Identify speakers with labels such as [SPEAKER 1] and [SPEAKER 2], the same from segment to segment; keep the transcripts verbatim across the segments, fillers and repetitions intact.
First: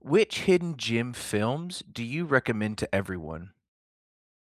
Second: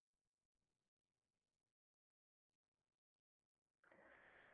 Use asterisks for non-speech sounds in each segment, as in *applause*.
[SPEAKER 1] Which hidden gem films do you recommend to everyone?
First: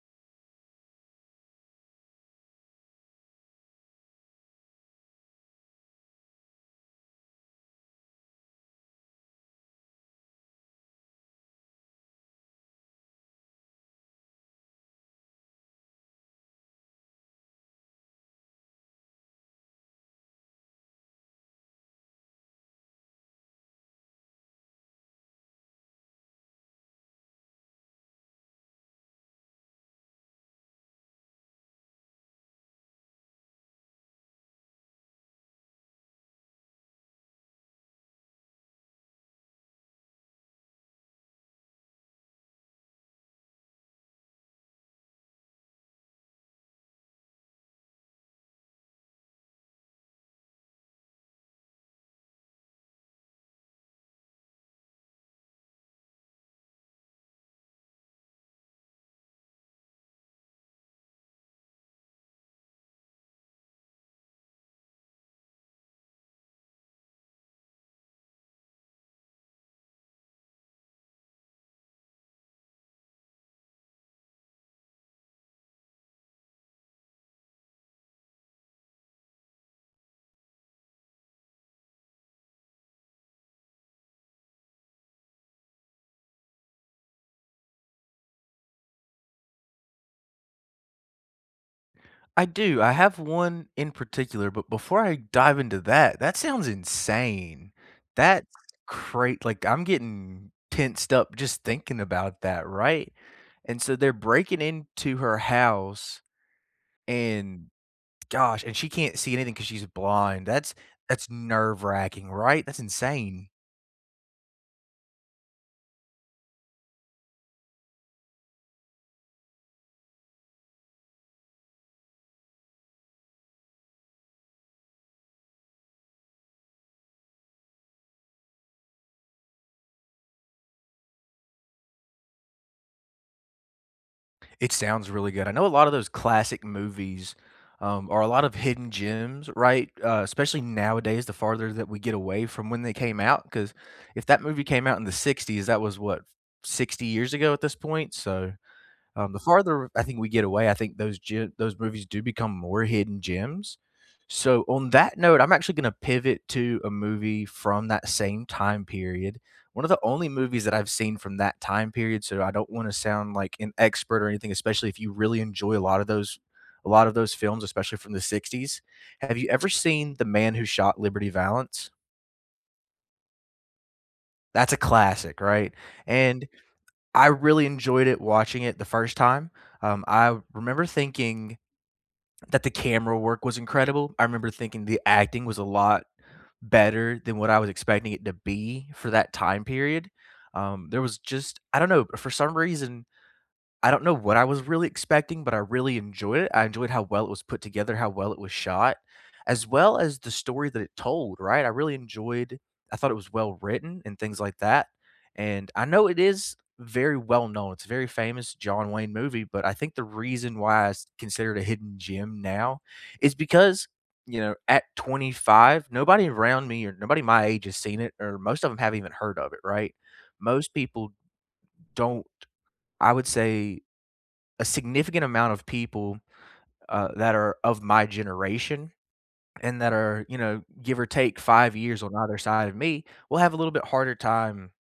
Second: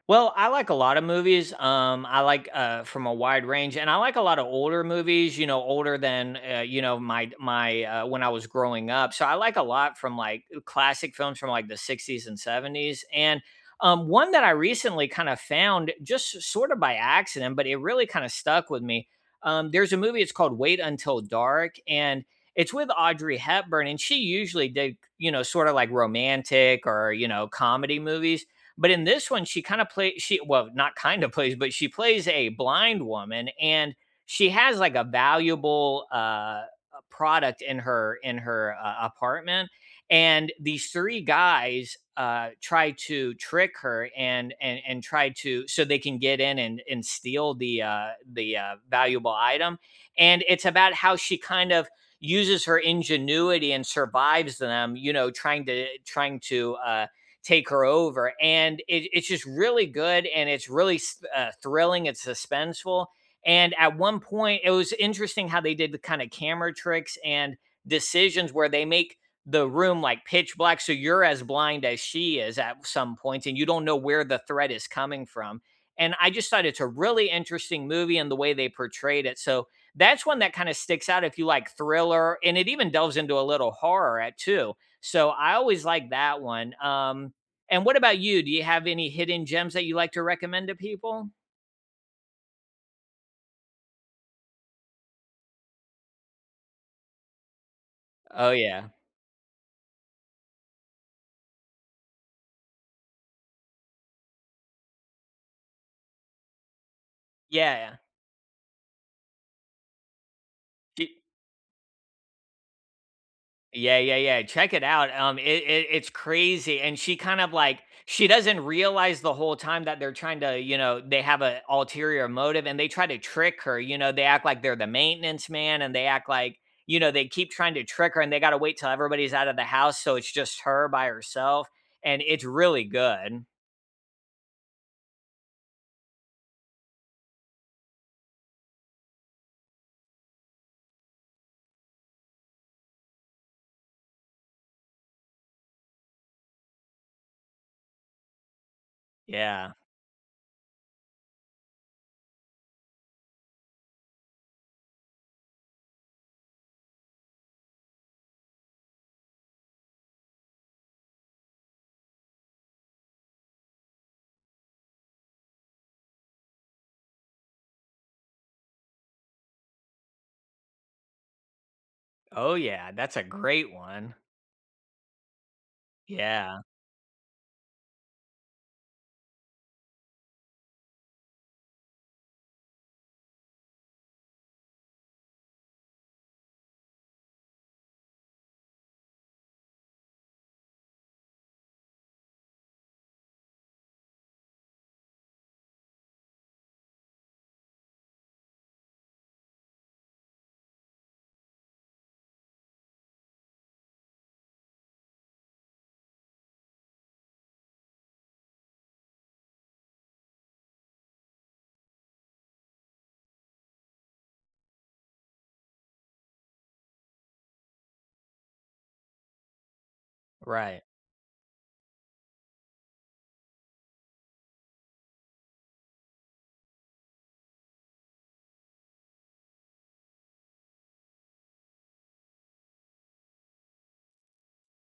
[SPEAKER 2] Well, I like a lot of movies. Um, I like uh, from a wide range, and I like a lot of older movies. You know, older than uh, you know my my uh, when I was growing up. So I like a lot from like classic films from like the sixties and seventies. And um, One that I recently kind of found just sort of by accident, but it really kind of stuck with me. Um, there's a movie. It's called Wait Until Dark, and it's with Audrey Hepburn, and she usually did you know sort of like romantic or you know comedy movies but in this one, she kind of plays she well, not kind of plays, but she plays a blind woman and she has like a valuable uh product in her in her uh, apartment and these three guys uh try to trick her and and and try to so they can get in and and steal the uh the uh, valuable item and it's about how she kind of uses her ingenuity and survives them you know trying to trying to uh take her over. And it, it's just really good and it's really uh, thrilling. It's suspenseful. And at one point, it was interesting how they did the kind of camera tricks and decisions where they make the room like pitch black. So you're as blind as she is at some points and you don't know where the threat is coming from. And I just thought it's a really interesting movie and the way they portrayed it. So that's one that kind of sticks out if you like thriller and it even delves into a little horror at too. So I always like that one. Um, and what about you? Do you have any hidden gems that you like to recommend to people?
[SPEAKER 1] I do. I have one in particular, but before I dive into that, that sounds insane. That's
[SPEAKER 2] Oh, yeah.
[SPEAKER 1] great. Like I'm getting tensed up just thinking about that, right? And so they're breaking into her house and
[SPEAKER 2] Yeah.
[SPEAKER 1] gosh, and she can't see anything because she's blind. That's
[SPEAKER 2] She
[SPEAKER 1] that's nerve wracking, right? That's insane.
[SPEAKER 2] yeah, yeah, yeah. Check it out. Um, it, it it's crazy. And she kind of like she doesn't realize the whole time that they're trying to, you know, they have a ulterior motive and they try to trick her. You know, they act like they're the maintenance man and they act like, you know, they keep trying to trick her and they gotta wait till everybody's out of the house. So it's just her by herself. And it's really good.
[SPEAKER 1] It sounds really good. I know a lot of those classic movies, um, are a lot of hidden gems, right? Uh, especially nowadays, the farther that we get away from when they came out. Because if that movie came out in the sixties, that was what, sixty years ago at this point? So um, the
[SPEAKER 2] Yeah.
[SPEAKER 1] farther I think we get away, I think those ge those movies do become more hidden gems. So, on that note, I'm actually gonna pivot to a movie from that same time period. One of the only movies that I've seen from that time period, so I don't wanna sound like an expert or anything, especially if you really enjoy a lot of those a lot of those films, especially from the sixties. Have you ever seen The Man Who Shot Liberty Valance?
[SPEAKER 2] Oh yeah, that's a great one.
[SPEAKER 1] That's a classic, right? And
[SPEAKER 2] Yeah,
[SPEAKER 1] I really enjoyed it watching it the first time. Um, I remember thinking that the camera work was incredible. I remember thinking the acting was a lot better than what I was expecting it to be for that time period. Um, there was just I don't know, for some reason I don't know what I was really expecting, but I really enjoyed it. I enjoyed how well it was put together, how well it was shot, as well as the story that it told, right? I really enjoyed I thought it was well written and things like that, and I know it is very well known, it's a very famous John Wayne movie, but I think the reason why it's considered a hidden gem now is because, you know, at twenty-five, nobody around me or nobody my age has seen it, or most of them 'em haven't even heard of it, right? Most
[SPEAKER 2] right.
[SPEAKER 1] people don't I would say a significant amount of people uh, that are of my generation and that are, you know, give or take five years on either side of me will have a little bit harder time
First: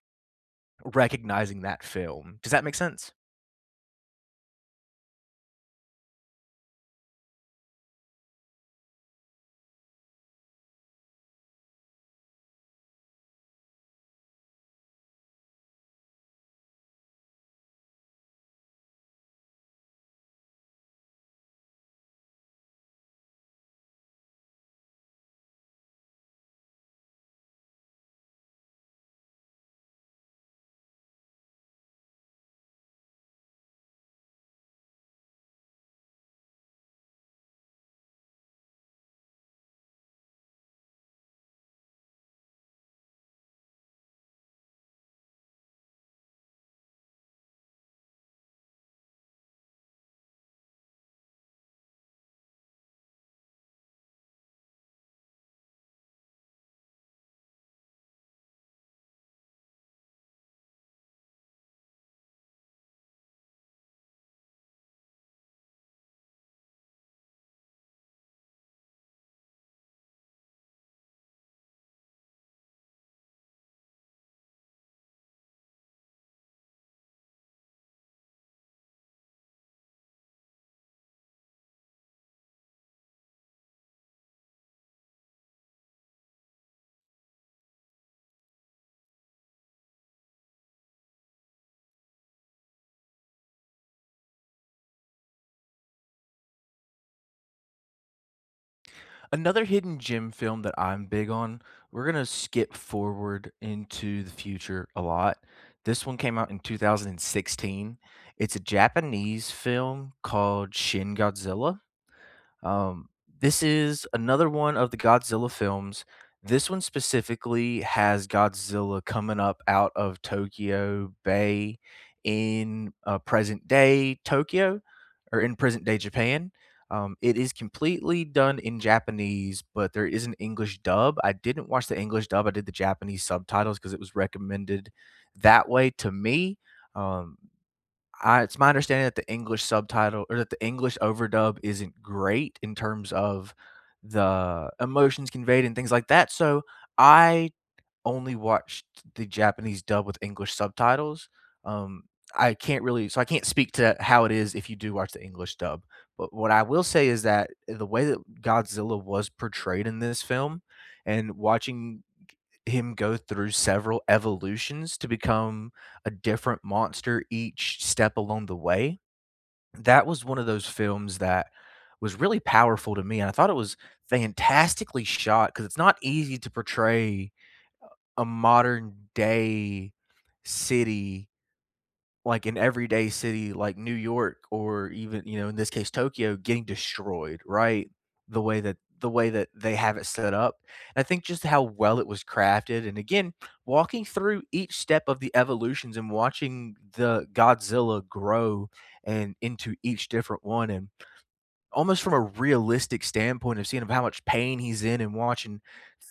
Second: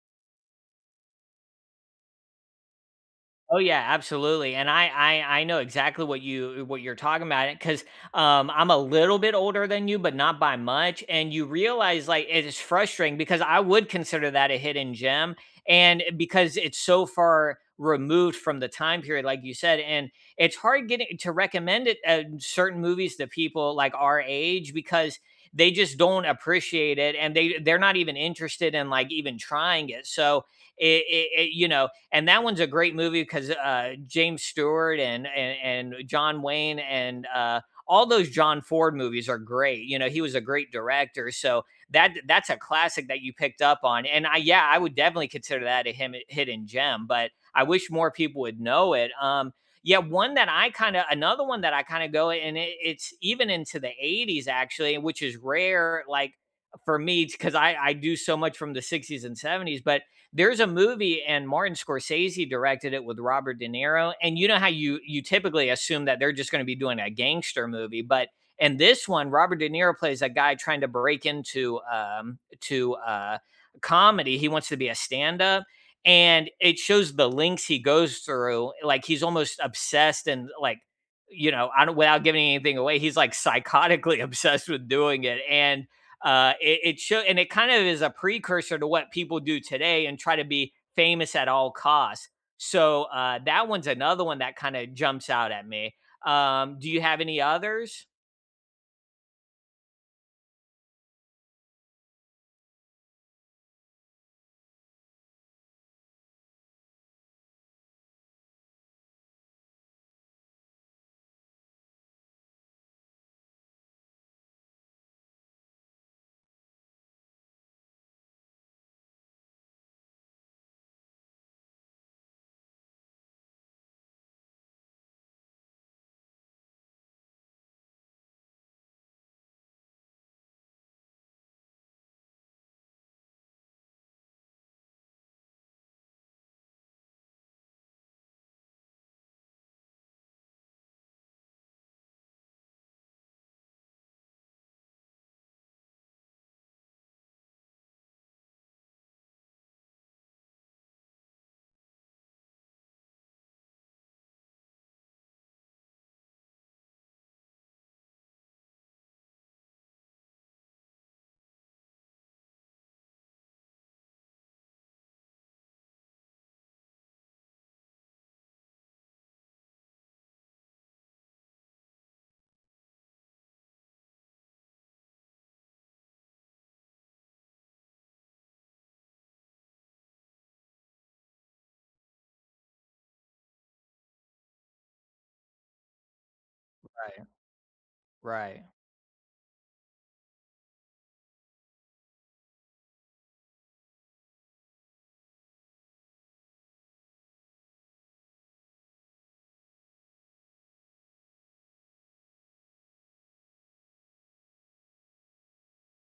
[SPEAKER 1] recognizing that film. Does that make sense?
[SPEAKER 2] Oh yeah, absolutely, and I I I know exactly what you what you're talking about because um, I'm a little bit older than you, but not by much. And you realize like it is frustrating because I would consider that a hidden gem, and because it's so far removed from the time period, like you said, and it's hard getting to recommend it uh, certain movies to people like our age because they just don't appreciate it and they they're not even interested in like even trying it. So it, it, it you know and that one's a great movie because uh, James Stewart and, and and John Wayne and uh, all those John Ford movies are great. You know, he was a great director, so that that's a classic that you picked up on. And I yeah, I would definitely consider that a him hidden gem, but I wish more people would know it. Um, yeah, one that I kind of another one that I kind of go and it, it's even into the eighties actually, which is rare. Like for me because I, I do so much from the sixties and seventies but there's a movie and Martin Scorsese directed it with Robert De Niro, and you know how you you typically assume that they're just gonna be doing a gangster movie, but in this one, Robert De Niro plays a guy trying to break into, um to, uh, comedy, he wants to be a stand-up, and it shows the links he goes through, like, he's almost obsessed and, like, you know, I don't without giving anything away, he's, like, psychotically *laughs* obsessed with doing it, and uh, it, it show and it kind of is a precursor to what people do today and try to be famous at all costs. So uh, that one's another one that kind of jumps out at me. Um, do you have any others?
[SPEAKER 1] Another hidden gem film that I'm big on, we're gonna skip forward into the future a lot. This one came out in twenty sixteen. It's a Japanese film called Shin Godzilla. Um, this is another one of the Godzilla films. This one specifically has Godzilla coming up out of Tokyo Bay in uh, present day Tokyo or in present day Japan. Um, it is completely done in Japanese, but there is an English dub. I didn't watch the English dub, I did the Japanese subtitles because it was recommended that way to me. Um, I it's my understanding that the English subtitle or that the English overdub isn't great in terms of the emotions conveyed and things like that, so I only watched the Japanese dub with English subtitles. Um, I can't really so I can't speak to how it is if you do watch the English dub, but what I will say is that the way that Godzilla was portrayed in this film and watching him go through several evolutions to become a different monster each step along the way. That was one of those films that was really powerful to me, and I thought it was fantastically shot because it's not easy to portray a modern day city like an everyday city like New York or even, you know, in this case Tokyo getting
[SPEAKER 2] Right.
[SPEAKER 1] destroyed, right? The way
[SPEAKER 2] Right.
[SPEAKER 1] that the way that they have it set up. And I think just how well it was crafted and again, walking through each step of the evolutions and watching the Godzilla grow and into each different one and almost from a realistic standpoint of seeing of how much pain he's in and watching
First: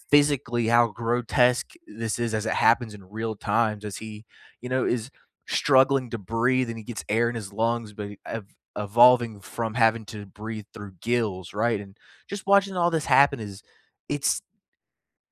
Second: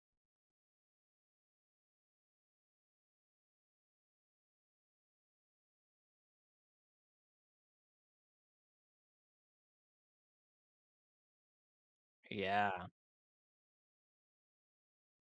[SPEAKER 1] physically how grotesque this is as it happens in real times as he, you know, is struggling to breathe and he gets air in his lungs, but ev- evolving from having to breathe through gills, right? And just watching
[SPEAKER 2] Yeah.
[SPEAKER 1] all this happen is it's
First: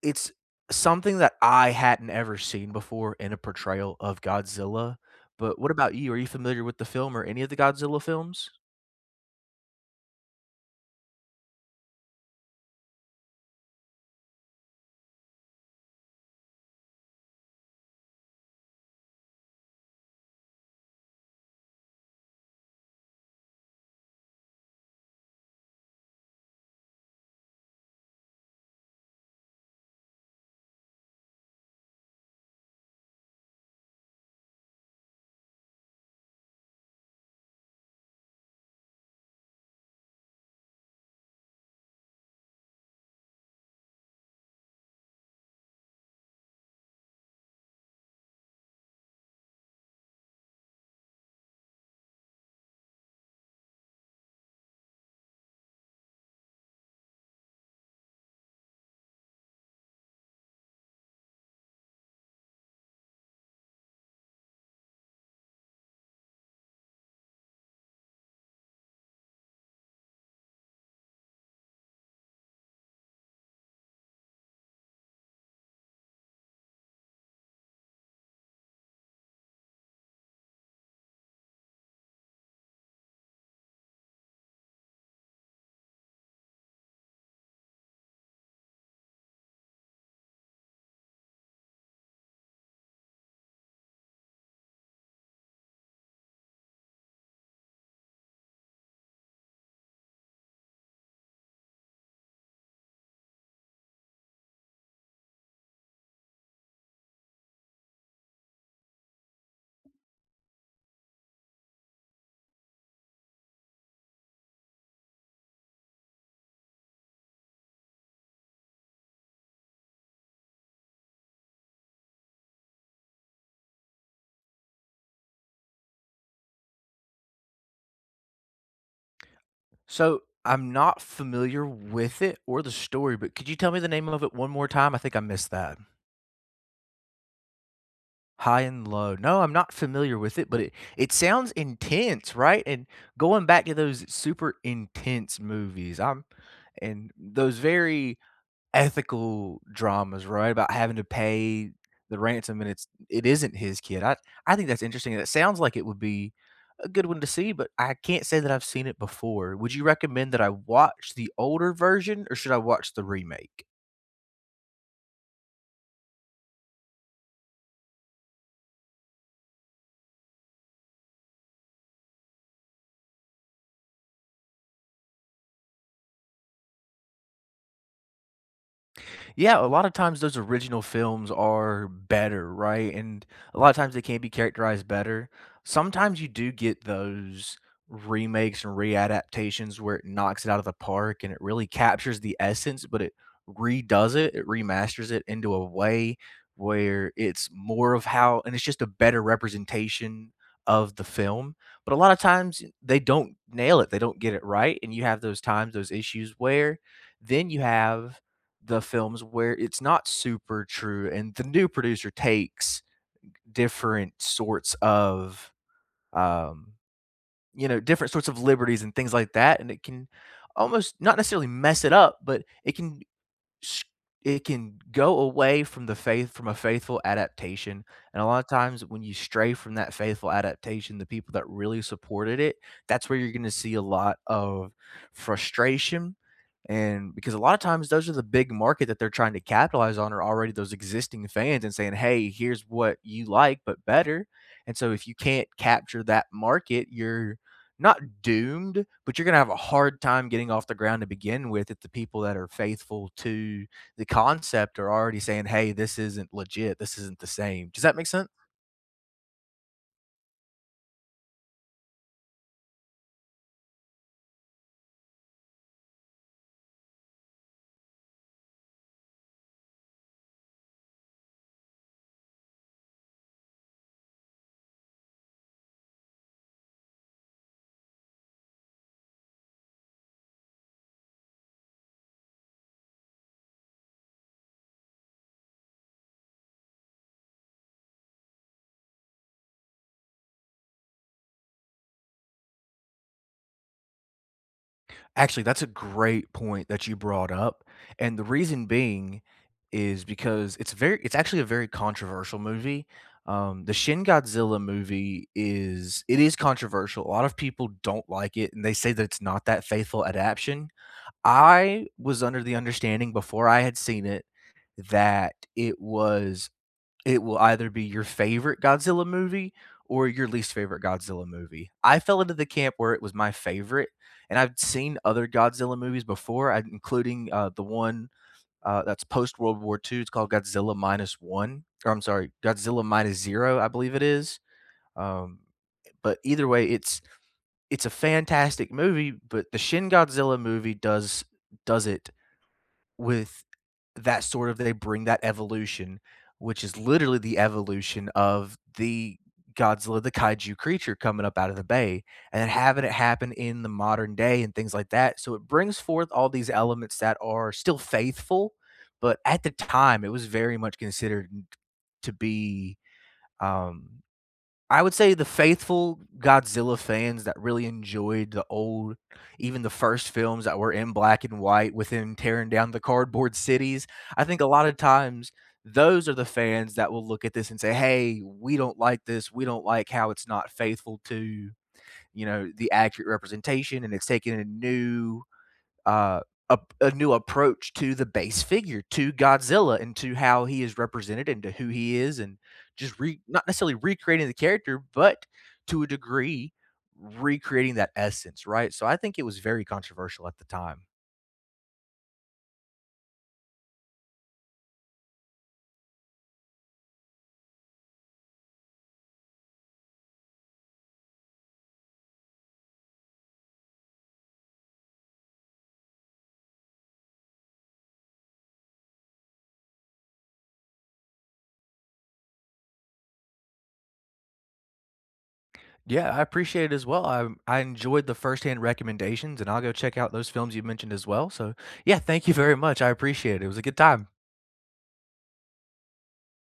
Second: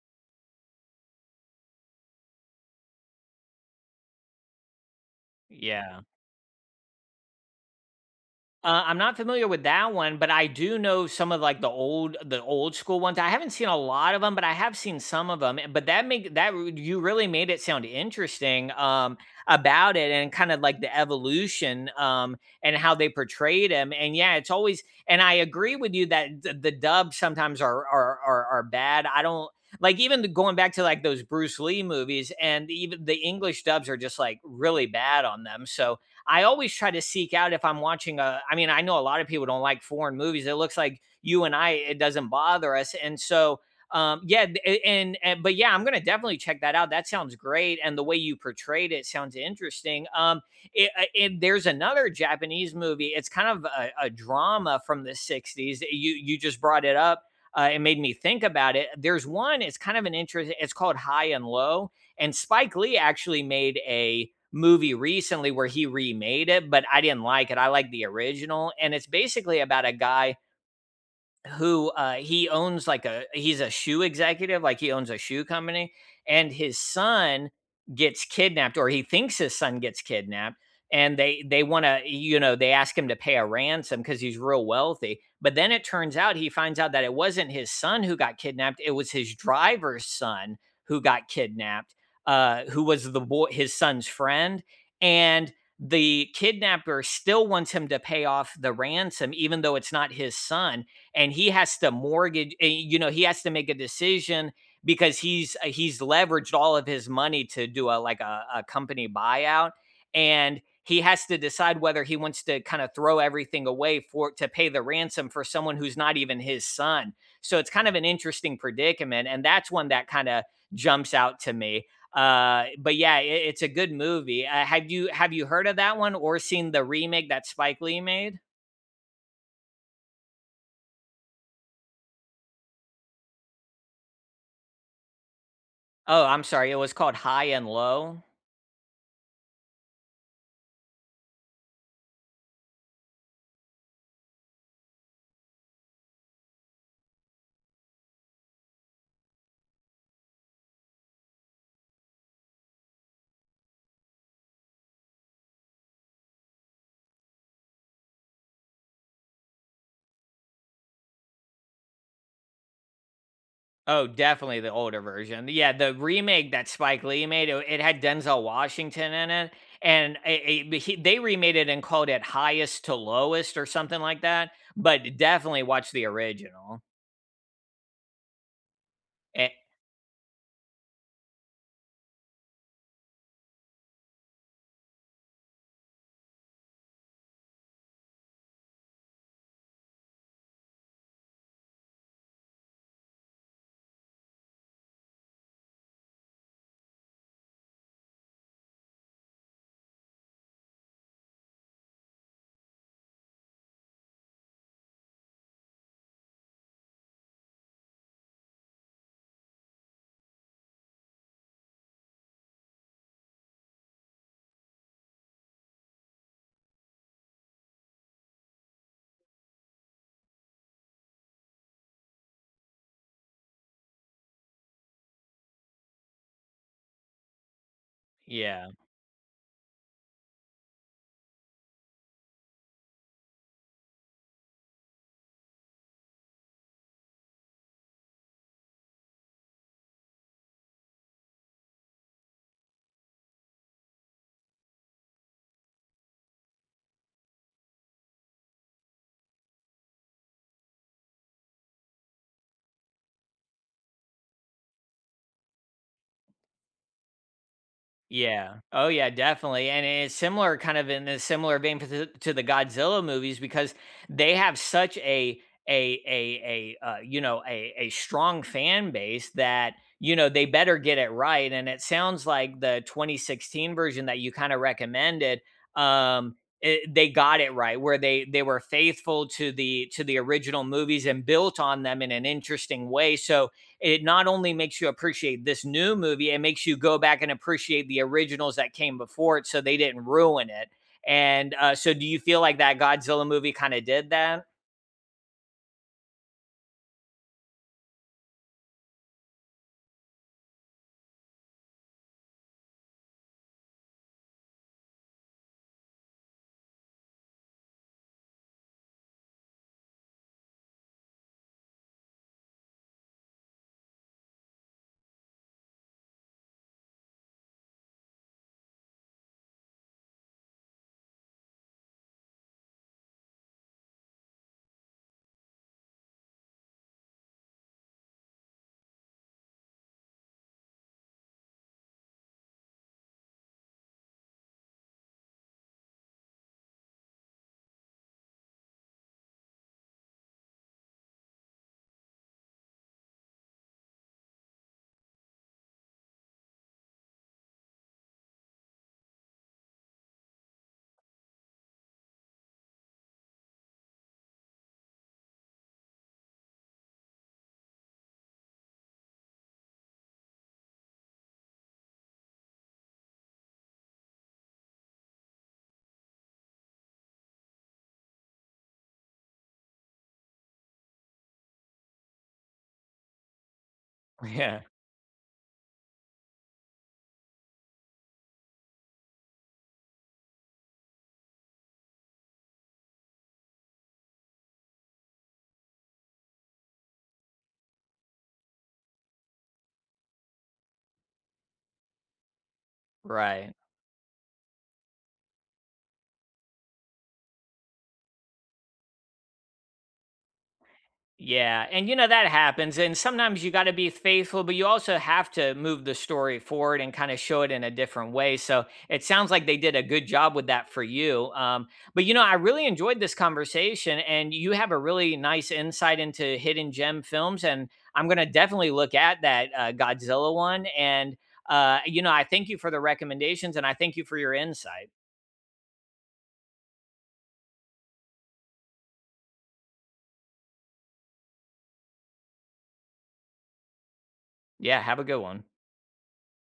[SPEAKER 1] it's something that I hadn't ever seen before in a portrayal of Godzilla. But what about
[SPEAKER 2] Yeah.
[SPEAKER 1] you? Are you familiar with the film or any of the Godzilla films?
[SPEAKER 2] Uh, I'm not familiar with that one, but I do know some of like the old the old school ones. I haven't seen a lot of them, but I have seen some of them. But that make that r- you really made it sound interesting um, about it and kind of like the evolution um, and how they portrayed him. And yeah, it's always and I agree with you that th- the dubs sometimes are are are, are bad. I don't like even the- going back to like those Bruce Lee movies and even the English dubs are just like really bad on them. So I always try to seek out if I'm watching a. I mean, I know a lot of people don't like foreign movies. It looks like you and I, it doesn't bother us. And so, um, yeah, and, and but yeah, I'm gonna definitely check that out. That sounds great, and the way you portrayed it sounds interesting. Um, it, uh, it- there's another Japanese movie. It's kind of a, a drama from the sixties. You you just brought it up. Uh, it made me think about it. There's one. It's kind of an interesting. It's called High and Low, and Spike Lee actually made a movie recently where he remade it, but I didn't like it. I like the original. And it's basically about a guy who uh, he owns like a he's a shoe executive, like he owns a shoe company, and his son gets kidnapped, or he thinks his son gets kidnapped, and they they want to, you know, they ask him to pay a ransom because he's real wealthy, but then it turns out he finds out that it wasn't his son who got kidnapped; it was his driver's son who got kidnapped, uh, who was the boy his son's friend, and the kidnapper still wants him to pay off the ransom even though it's not his son and he has to mortgage eh, you know he has to make a decision because he's uh, he's leveraged all of his money to do a like a, a company buyout and he has to decide whether he wants to kind of throw everything away for to pay the ransom for someone who's not even his son, so it's kind of an interesting predicament and that's one that kind of jumps out to me. Uh but yeah, it, it's a good movie. Uh, have you have you heard of that one or seen the remake that Spike Lee made?
[SPEAKER 1] So, I'm not familiar with it or the story, but could you tell me the name of it one more time? I think I missed that.
[SPEAKER 2] Oh I'm sorry, it was called High and Low.
[SPEAKER 1] High and Low. No, I'm not familiar with it, but it it sounds intense, right? And going back to those super intense movies, I'm and those very ethical dramas, right? About having to pay the ransom and it's it isn't his kid. I I think that's interesting. And it sounds like it would be a good one to see, but I can't say that I've seen it before. Would you recommend that I watch the older version or should I watch the remake?
[SPEAKER 2] Oh, definitely the older version. Yeah, the remake that Spike Lee made, it it had Denzel Washington in it, and it, it- he, they remade it and called it Highest to Lowest or something like that. But definitely watch the original. Eh,
[SPEAKER 1] Yeah, a lot of times those original films are better, right? And a lot of times they can be characterized better. Sometimes you do get those remakes and readaptations where it knocks it out of the park and it really captures the essence, but it redoes it, it remasters it into a way where it's more of how, and it's just a better representation of the film. But a lot of times they don't nail it, they don't get it right. And you have those times, those issues where then you have the films where it's not super true, and the new producer takes different sorts of, um, you know, different sorts of liberties and things like that, and it can almost not necessarily mess it up, but it can s it can go away from the faith from a faithful adaptation, and a lot of
[SPEAKER 2] yeah.
[SPEAKER 1] times when you stray from that faithful adaptation, the people that really supported it, that's where you're gonna see a lot of frustration, and because a lot of times those are the big market that they're trying to capitalize on are already those existing fans and saying, "Hey, here's what you like, but better," and so if you can't capture that market, you're not doomed, but you're gonna have a hard time getting off the ground to begin with if the people that are faithful to the concept are already saying, "Hey, this isn't legit. This isn't the same." Does that make sense?
[SPEAKER 2] Yeah. Oh, yeah, definitely, and it's similar kind of in a similar vein to the to the Godzilla movies because they have such a a a a, uh, you know, a a strong fan base that, you know, they better get it right, and it sounds like the twenty sixteen version that you kinda recommended, um, it they got it right where they they were faithful to the to the original movies and built on them in an interesting way, so it not only makes you appreciate this new movie, it makes you go back and appreciate the originals that came before it so they didn't ruin it. And uh, so, do you feel like that Godzilla movie kind of did that? *laughs*
[SPEAKER 1] Actually, that's a great point that you brought up, and the reason being is because it's very it's actually a very controversial movie. Um, the Shin Godzilla movie is it is controversial. A lot of people don't like it, and they say that it's not that faithful adaptation. I was under the understanding before I had seen it that it was it will either be your favorite Godzilla movie or your least favorite Godzilla movie. I fell into the camp where it was my favorite, and I've seen other Godzilla movies before, I including, uh, the one, uh, that's post World War Two, it's called Godzilla Minus One or I'm sorry, Godzilla Minus Zero, I believe it is, um, but either way, it's it's a fantastic movie, but the Shin Godzilla movie does does it with that sort of they bring that evolution, which is literally the evolution of the Godzilla, the kaiju creature coming up out of the bay, and then having it happen in the modern day and things like that. So it brings forth all these elements that are still faithful, but at the time it was very much considered to be um I would say the faithful Godzilla fans that really enjoyed the old even the first films that were in black and white with him tearing down the cardboard cities, I think a
[SPEAKER 2] Yeah,
[SPEAKER 1] lot of times those are the fans that will look at this and say, "Hey, we don't like this. We don't like how it's not faithful to, you know, the accurate representation and it's taking a new uh, a, a new approach to the base figure, to Godzilla, and to how he is represented, and to who he is, and just re- not
[SPEAKER 2] right.
[SPEAKER 1] necessarily recreating the character, but to a degree recreating that essence, right? So I think it was very controversial at the time.
[SPEAKER 2] Yeah, and you know that happens and sometimes you got to be faithful, but you also have to move the story forward and kind of show it in a different way. So, it sounds like they did a good job with that for you. Um, but you know, I really enjoyed this conversation and you have a really nice insight into hidden gem films and I'm going to definitely look at that uh, Godzilla one and uh, you know, I thank you for the recommendations and I thank you for your insight.
[SPEAKER 1] Yeah, I appreciate it as well. I I enjoyed the firsthand recommendations, and I'll go check out those films you mentioned as well. So yeah, thank you very much. I appreciate it. It was a good time.
[SPEAKER 2] Yeah, have a good one.